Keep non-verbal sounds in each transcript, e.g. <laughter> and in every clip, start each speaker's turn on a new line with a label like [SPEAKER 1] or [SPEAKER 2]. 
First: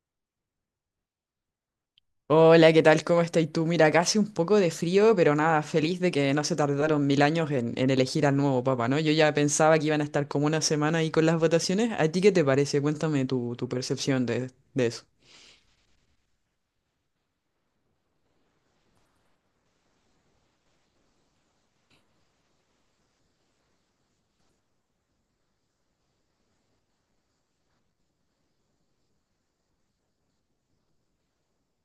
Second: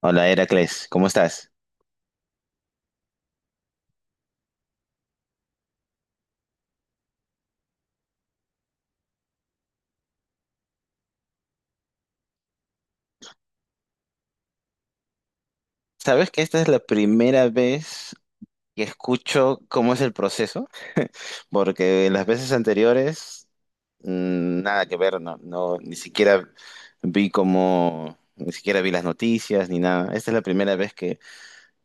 [SPEAKER 1] Hola, Heracles, ¿cómo estás?
[SPEAKER 2] Hola, ¿qué tal? ¿Cómo estás tú? Mira, acá hace un poco de frío, pero nada, feliz de que no se tardaron 1000 años en elegir al nuevo papa, ¿no? Yo ya pensaba que iban a estar como una semana ahí con las votaciones. ¿A ti qué te parece? Cuéntame tu percepción de eso.
[SPEAKER 1] ¿Sabes que esta es la primera vez que escucho cómo es el proceso? Porque las veces anteriores, nada que ver. No, no, ni siquiera vi las noticias ni nada. Esta es la primera vez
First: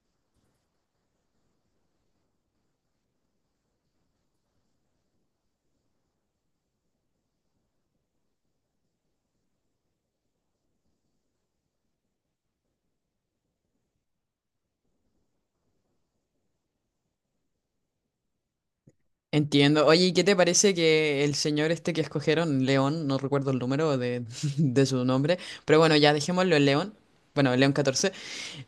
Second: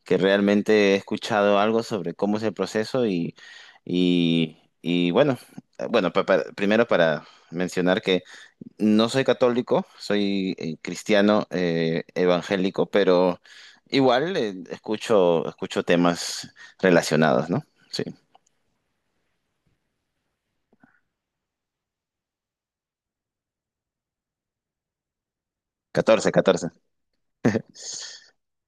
[SPEAKER 1] que realmente he escuchado algo sobre cómo es el proceso. Y bueno, bueno, primero para mencionar que no soy católico. Soy cristiano, evangélico, pero igual, escucho temas relacionados, ¿no? Sí,
[SPEAKER 2] Entiendo. Oye, ¿y qué te parece que el señor este que escogieron, León, no recuerdo el número de, <laughs> de su nombre, pero bueno, ya
[SPEAKER 1] catorce,
[SPEAKER 2] dejémoslo en
[SPEAKER 1] catorce.
[SPEAKER 2] León, bueno, León XIV.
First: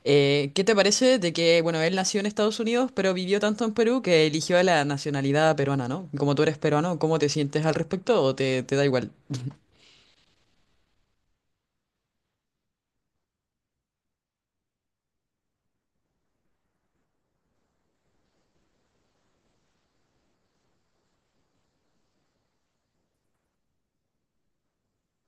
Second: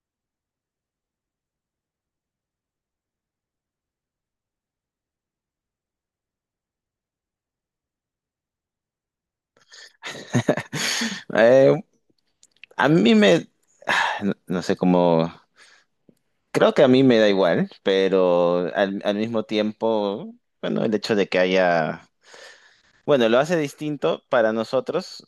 [SPEAKER 2] ¿Qué te parece de que, bueno, él nació en Estados Unidos, pero vivió tanto en Perú que eligió la nacionalidad peruana, ¿no? Como tú eres peruano, ¿cómo te sientes al respecto o te da igual?
[SPEAKER 1] <laughs> Eh, a mí me, <sighs> no, no sé cómo. Creo que a mí me da igual, pero al mismo tiempo, bueno, el hecho de que haya... Bueno,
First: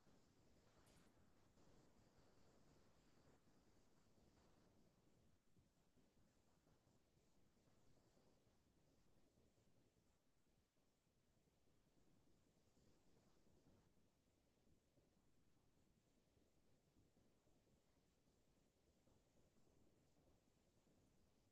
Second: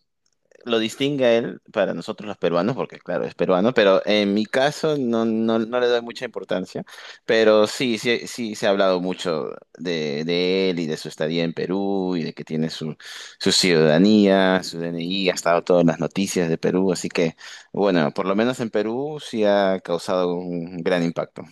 [SPEAKER 1] lo distingue a él para nosotros los peruanos, porque claro, es peruano, pero en mi caso, no, no, no le doy mucha importancia, pero sí, sí, sí se ha hablado mucho de él y de su estadía en Perú y de que tiene su ciudadanía, su DNI. Ha estado todas las noticias de Perú, así que bueno, por lo menos en Perú sí ha causado un gran impacto.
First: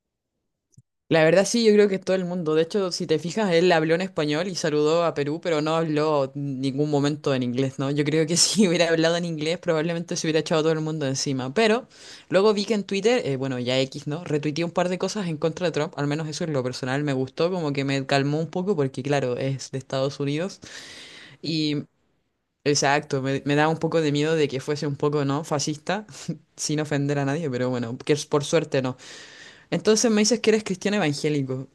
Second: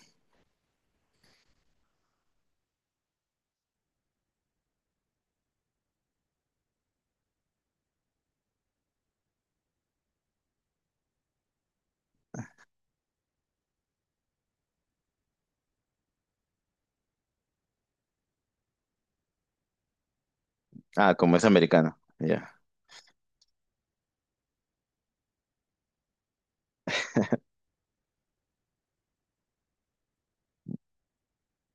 [SPEAKER 2] La verdad sí, yo creo que todo el mundo. De hecho, si te fijas, él habló en español y saludó a Perú, pero no habló ningún momento en inglés, ¿no? Yo creo que <laughs> si hubiera hablado en inglés, probablemente se hubiera echado a todo el mundo encima. Pero luego vi que en Twitter, bueno, ya X, ¿no? Retuiteé un par de cosas en contra de Trump, al menos eso en lo personal me gustó, como que me calmó un poco, porque claro, es de Estados Unidos.
[SPEAKER 1] Ah, como es
[SPEAKER 2] Y
[SPEAKER 1] americano, ya.
[SPEAKER 2] Exacto, me da un poco de miedo de que fuese un poco, ¿no? Fascista, <laughs> sin ofender a nadie, pero bueno, por suerte no. Entonces me dices que eres cristiano evangélico.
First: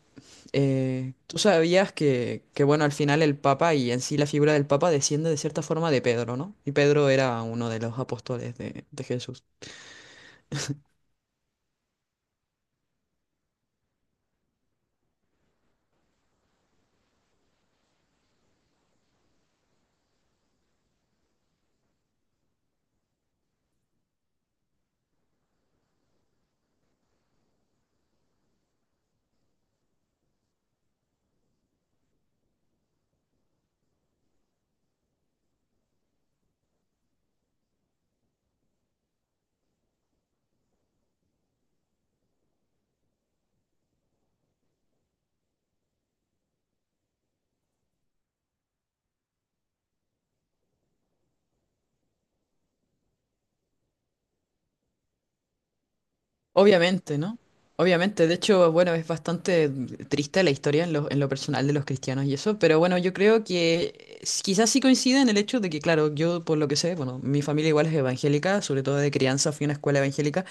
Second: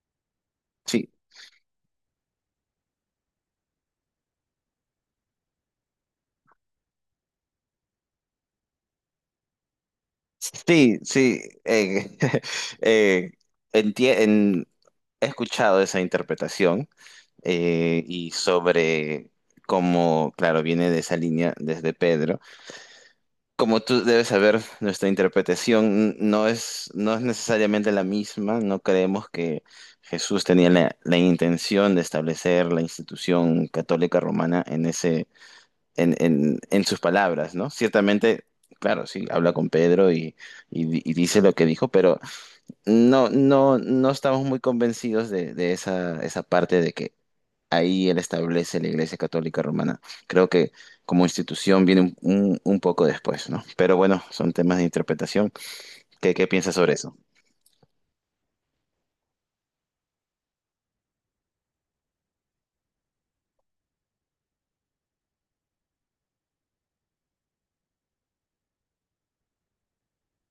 [SPEAKER 1] Sí,
[SPEAKER 2] ¿Tú sabías que, bueno, al final el Papa y en sí la figura del Papa desciende de cierta forma de Pedro, ¿no? Y Pedro era uno de los apóstoles de Jesús.
[SPEAKER 1] sí, sí. eh, <laughs> eh, entie- en- he escuchado esa interpretación. Y sobre cómo, claro, viene de esa línea desde Pedro. Como tú debes saber, nuestra interpretación no es necesariamente la misma. No creemos que Jesús tenía la intención de establecer la institución católica romana en, ese, en sus palabras, ¿no? Ciertamente, claro, sí, habla con Pedro y dice lo que dijo, pero no, no, no estamos muy convencidos de esa parte de que ahí él establece la Iglesia Católica Romana. Creo que como institución viene un poco después, ¿no? Pero bueno, son temas de interpretación. ¿Qué piensas sobre eso?
[SPEAKER 2] Obviamente, ¿no? Obviamente, de hecho, bueno, es bastante triste la historia en lo personal de los cristianos y eso, pero bueno, yo creo que quizás sí coincide en el hecho de que, claro, yo por lo que sé, bueno, mi familia igual es evangélica, sobre todo de crianza fui a una escuela evangélica,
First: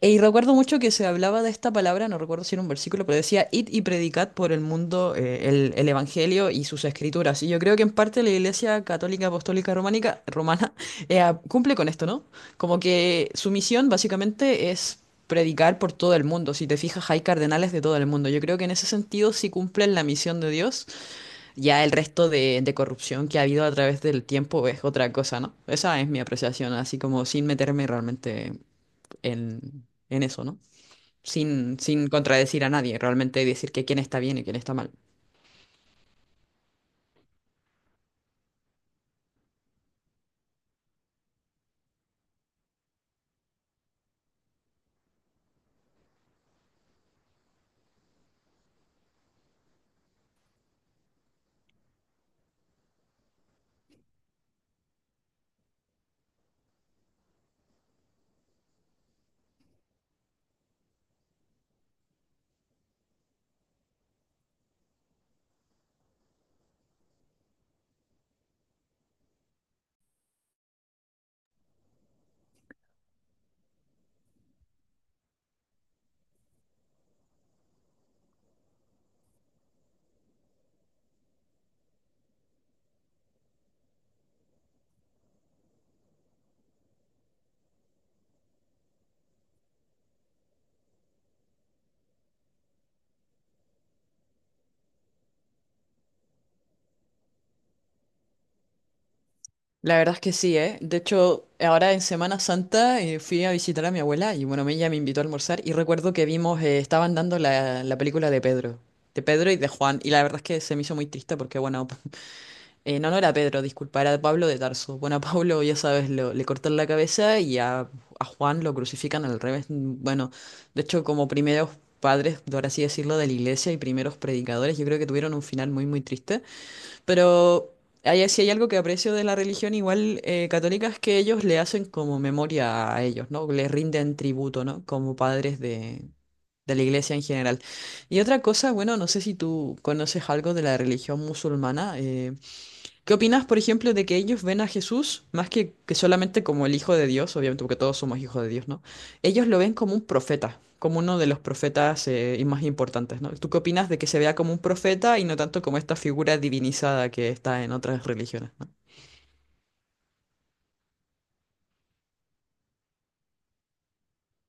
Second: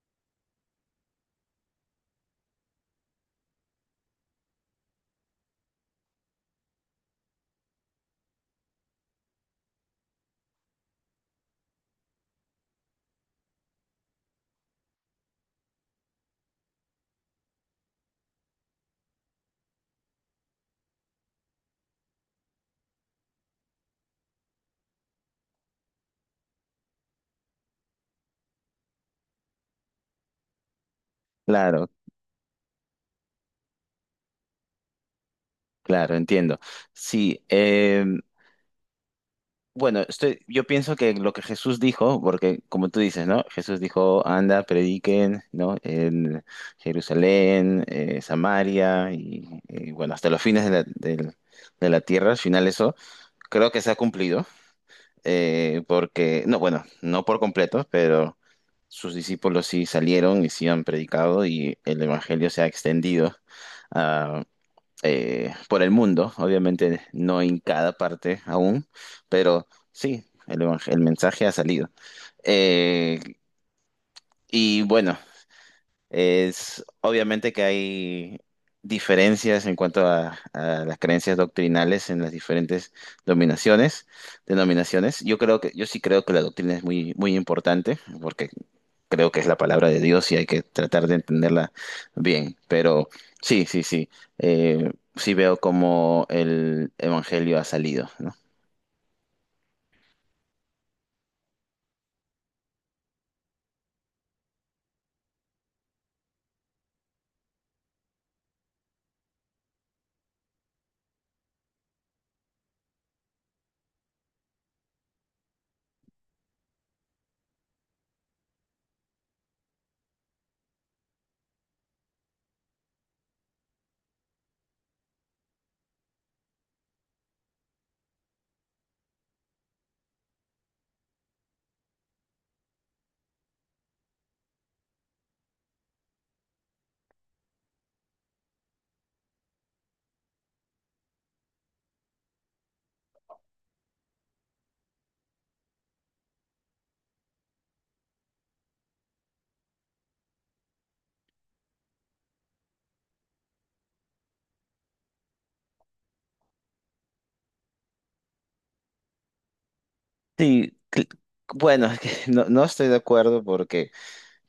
[SPEAKER 2] y recuerdo mucho que se hablaba de esta palabra, no recuerdo si era un versículo, pero decía, id y predicad por el mundo el Evangelio y sus escrituras. Y yo creo que en parte la Iglesia Católica Apostólica Románica, Romana <laughs> cumple con esto, ¿no? Como que su misión básicamente es predicar por todo el mundo. Si te fijas, hay cardenales de todo el mundo. Yo creo que en ese sentido sí cumplen la misión de Dios. Ya el resto de corrupción que ha habido a través del tiempo es otra cosa, ¿no? Esa es mi apreciación, así como sin meterme realmente en eso, ¿no? sin,
[SPEAKER 1] Claro,
[SPEAKER 2] sin contradecir a nadie, realmente decir que quién está bien y quién está mal.
[SPEAKER 1] claro, entiendo. Sí, bueno, yo pienso que lo que Jesús dijo... Porque como tú dices, ¿no? Jesús dijo: anda, prediquen, ¿no? En Jerusalén, Samaria y, bueno, hasta los fines de de la tierra. Al final, eso creo que se ha cumplido. Porque no, bueno, no por completo, pero sus discípulos sí salieron y sí han predicado y el evangelio se ha extendido ah, por el mundo, obviamente no en cada parte aún, pero sí, el mensaje ha salido. Eh, y bueno, es obviamente que hay diferencias en cuanto a las creencias doctrinales en las diferentes dominaciones, denominaciones. Yo sí creo que la doctrina es muy, muy importante, porque creo que es la palabra de Dios y hay que tratar de entenderla bien. Pero sí, sí, sí. Sí veo cómo el evangelio ha salido, ¿no?
[SPEAKER 2] La verdad es que sí, ¿eh? De hecho, ahora en Semana Santa fui a visitar a mi abuela y bueno, ella me invitó a almorzar y recuerdo que vimos, estaban dando la película de Pedro y de Juan, y la verdad es que se me hizo muy triste porque bueno, <laughs> no, no era Pedro, disculpa, era Pablo de Tarso. Bueno, a Pablo, ya sabes, le cortan la cabeza y a Juan lo crucifican al revés. Bueno, de hecho, como primeros padres, por así decirlo, de la iglesia y primeros predicadores, yo creo que tuvieron un final muy, muy triste. Pero hay, si hay algo que aprecio de la religión igual católica es que ellos le hacen como memoria a ellos, ¿no? Le rinden tributo, ¿no? Como padres de la iglesia en general. Y otra cosa, bueno, no sé si tú conoces algo de la religión musulmana. ¿Qué opinas, por ejemplo, de que ellos ven a Jesús más que solamente como el Hijo de Dios, obviamente porque todos somos hijos de Dios, ¿no? Ellos lo ven como un profeta, como uno de los profetas y más importantes, ¿no? ¿Tú qué opinas de que se vea como un profeta y no tanto como esta figura divinizada que está en otras religiones, ¿no?
[SPEAKER 1] Sí, bueno, <laughs> es que no, no estoy de acuerdo porque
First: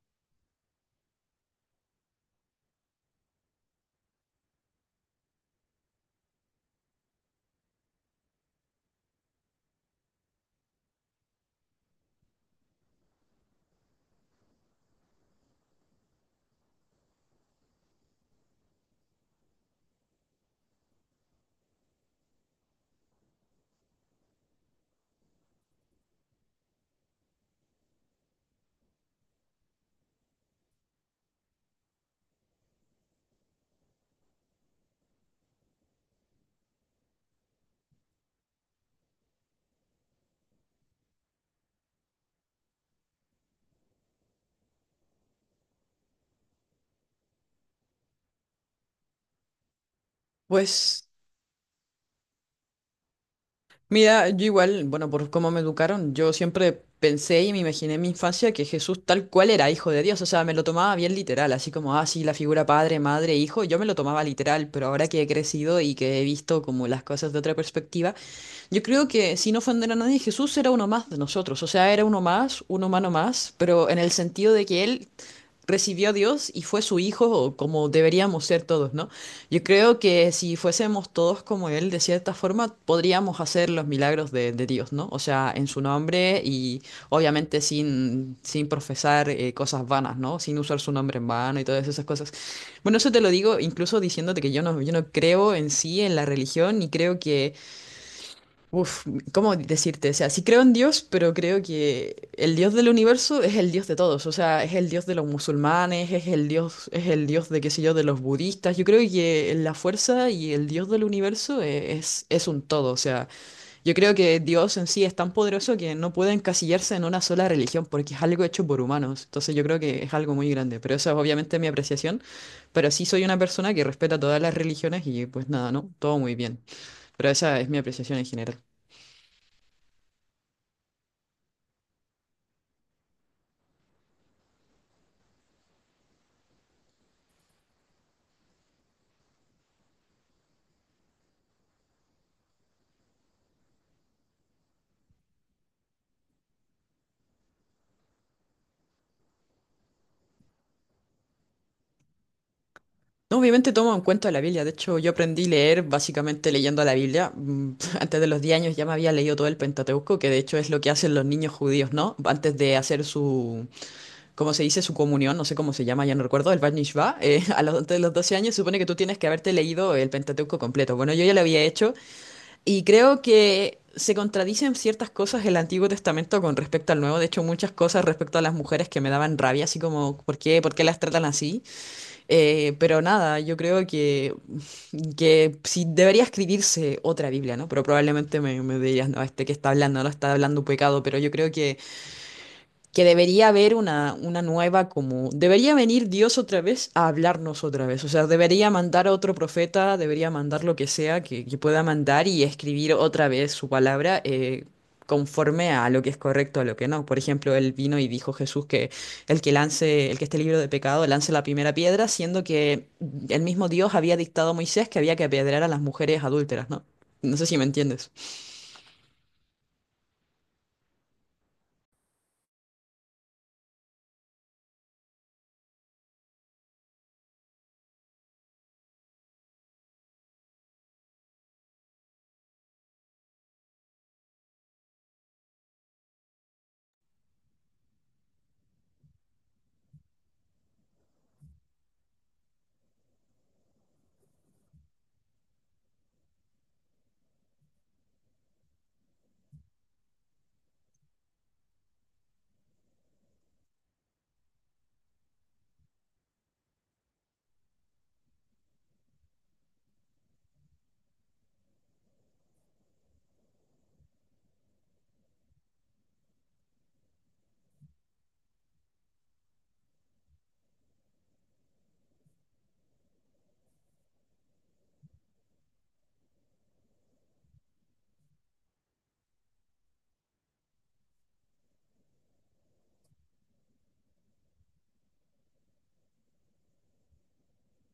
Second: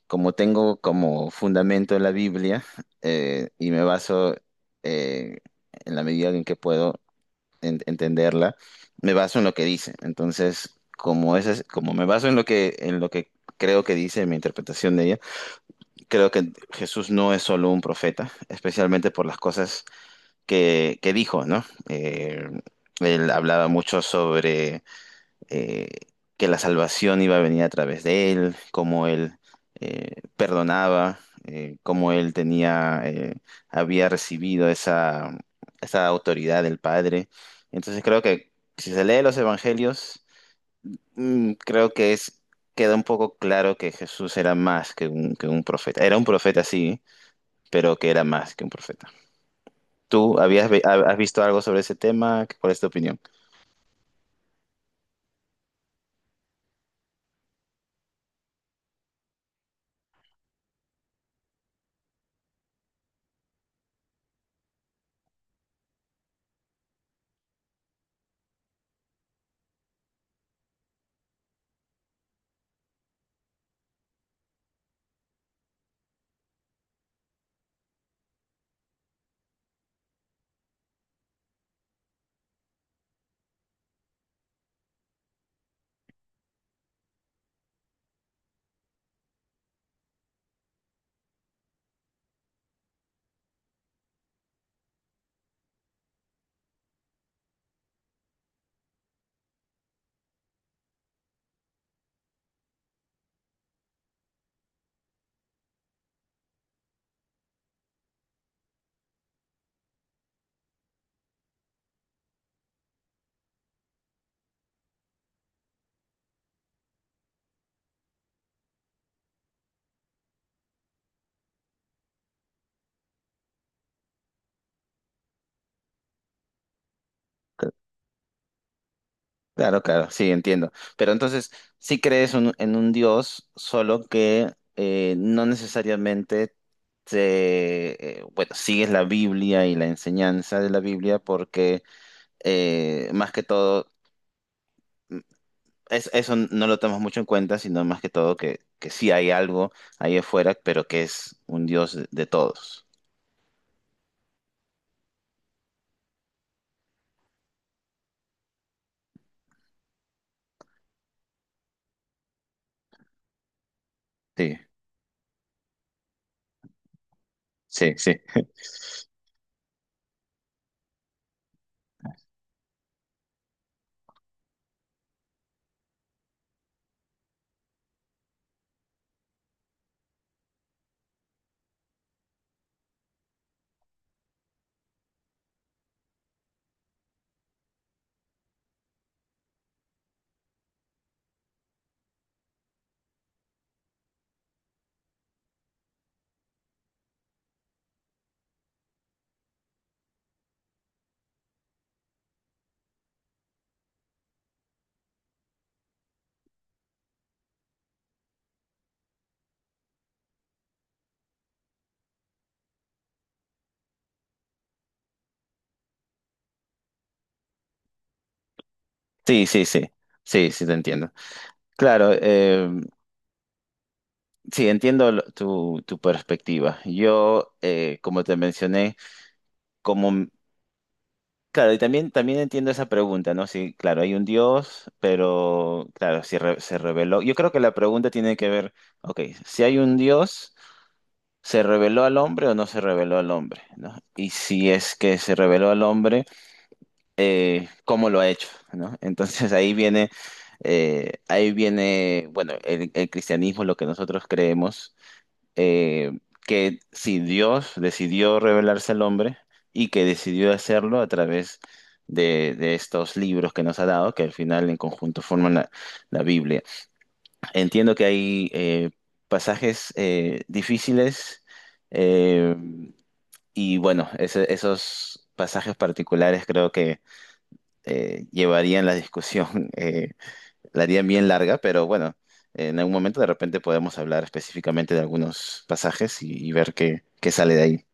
[SPEAKER 1] como tengo como fundamento la Biblia, y me baso, eh, en la medida en que puedo entenderla, me baso en lo que dice. Entonces, como como me baso en lo que creo que dice, en mi interpretación de ella, creo que Jesús no es solo un profeta, especialmente por las cosas que dijo, ¿no? Él hablaba mucho sobre, eh, que la salvación iba a venir a través de él, cómo él perdonaba, cómo él tenía, había recibido esa autoridad del Padre. Entonces creo que si se lee los evangelios, creo que queda un poco claro que Jesús era más que un profeta. Era un profeta, sí, pero que era más que un profeta. ¿Tú habías, ve- ha-
[SPEAKER 2] Pues,
[SPEAKER 1] has visto algo sobre ese tema? ¿Cuál es tu opinión?
[SPEAKER 2] mira, yo igual, bueno, por cómo me educaron, yo siempre pensé y me imaginé en mi infancia que Jesús tal cual era hijo de Dios, o sea, me lo tomaba bien literal, así como, ah, sí, la figura padre, madre, hijo, yo me lo tomaba literal, pero ahora que he crecido y que he visto como las cosas de otra perspectiva, yo creo que sin ofender a nadie, Jesús era uno más de nosotros, o sea, era uno más, un humano más, pero en el sentido de que él recibió a Dios y fue su hijo como deberíamos ser todos, ¿no? Yo creo que si fuésemos todos como él, de cierta forma, podríamos hacer los milagros de Dios, ¿no? O sea, en su nombre y obviamente sin, sin profesar cosas vanas, ¿no? Sin usar su nombre en vano y todas esas cosas. Bueno, eso te lo digo incluso diciéndote que yo no creo en sí, en la religión, y creo que Uf, ¿cómo decirte? O sea, sí creo en Dios, pero creo que el Dios del universo es el Dios de todos. O sea, es el Dios de los musulmanes, es el Dios de, qué sé yo, de los budistas. Yo creo que la fuerza y el Dios del universo es un todo. O sea, yo creo que Dios en sí es tan poderoso que no puede encasillarse en una sola religión porque es algo hecho por humanos. Entonces yo creo que es algo muy grande. Pero esa es obviamente mi apreciación. Pero sí soy una persona que respeta todas las religiones y pues nada, ¿no? Todo muy bien. Pero esa es mi apreciación en general.
[SPEAKER 1] Claro, claro, sí, entiendo. Pero entonces, sí crees en un Dios, solo que, no necesariamente bueno, sigues la Biblia y la enseñanza de la Biblia, porque más que todo, mm, eso no lo tomas mucho en cuenta, sino más que todo que sí hay algo ahí afuera, pero que es un Dios de todos.
[SPEAKER 2] No, obviamente tomo en cuenta la Biblia. De hecho, yo aprendí a leer básicamente leyendo la Biblia. Mm. <laughs> Antes de los 10 años ya me había leído todo el Pentateuco, que de hecho es lo que hacen los niños judíos, ¿no? Antes de hacer su, ¿cómo
[SPEAKER 1] Sí,
[SPEAKER 2] se dice? Su comunión, no sé cómo se llama, ya no recuerdo, el Bat Mishvah. <laughs> A los,
[SPEAKER 1] sí,
[SPEAKER 2] antes de los
[SPEAKER 1] sí.
[SPEAKER 2] 12
[SPEAKER 1] <laughs>
[SPEAKER 2] años se supone que tú tienes que haberte leído el Pentateuco completo. Bueno, yo ya lo había hecho y creo que... Se contradicen ciertas cosas el Antiguo Testamento con respecto al Nuevo. De hecho, muchas cosas respecto a las mujeres que me daban rabia, así como, ¿por qué las tratan así? Pero nada, yo creo que sí debería escribirse otra Biblia, ¿no? Pero probablemente me dirías, no, este que está hablando, no está hablando un pecado, pero yo creo que debería haber una nueva como... Debería venir Dios otra vez a hablarnos otra vez. O sea, debería mandar a otro profeta, debería mandar lo que sea que pueda mandar y escribir otra vez su palabra conforme a lo que es correcto, a lo que no. Por ejemplo, él vino y dijo Jesús que el que lance, el que esté libre de pecado, lance la primera piedra, siendo que el mismo Dios había dictado a Moisés que había que apedrear a las mujeres adúlteras, ¿no? No sé si me entiendes.
[SPEAKER 1] Sí, sí, sí. Sí, sí, te entiendo. Claro, sí, entiendo tu perspectiva. Como te mencioné, como, m- claro, y también entiendo esa pregunta, ¿no? Sí, claro, hay un Dios, pero, claro, si se reveló. Yo creo que la pregunta tiene que ver, ok, si hay un Dios, ¿se reveló al hombre o no se reveló al hombre? ¿No? Y si es que se reveló al hombre, ¿cómo lo ha hecho? ¿No? <laughs> Entonces ahí viene, bueno, el cristianismo, lo que nosotros creemos, eh, que si Dios decidió revelarse al hombre y que decidió hacerlo a través de estos libros que nos ha dado, que al final en conjunto forman la Biblia. Entiendo que hay pasajes difíciles, eh, y bueno, esos pasajes particulares creo que llevarían la discusión <laughs> la haría bien larga. Pero bueno, en algún momento de repente podemos hablar específicamente de algunos pasajes y ver qué sale de ahí.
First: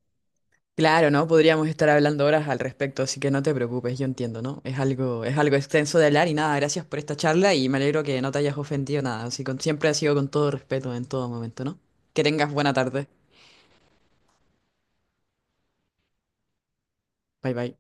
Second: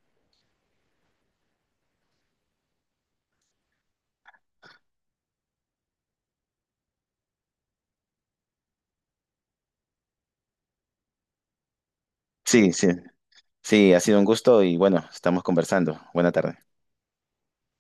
[SPEAKER 2] Claro, ¿no? Podríamos estar hablando horas al respecto, así que no te preocupes, yo entiendo, ¿no? Es algo extenso de hablar y nada, gracias por esta charla y me alegro que no te hayas ofendido nada, siempre ha sido con todo respeto en todo momento, ¿no? Que tengas
[SPEAKER 1] Sí,
[SPEAKER 2] buena
[SPEAKER 1] sí,
[SPEAKER 2] tarde.
[SPEAKER 1] sí, ha sido un gusto y bueno, estamos conversando. Buena tarde.
[SPEAKER 2] Bye bye.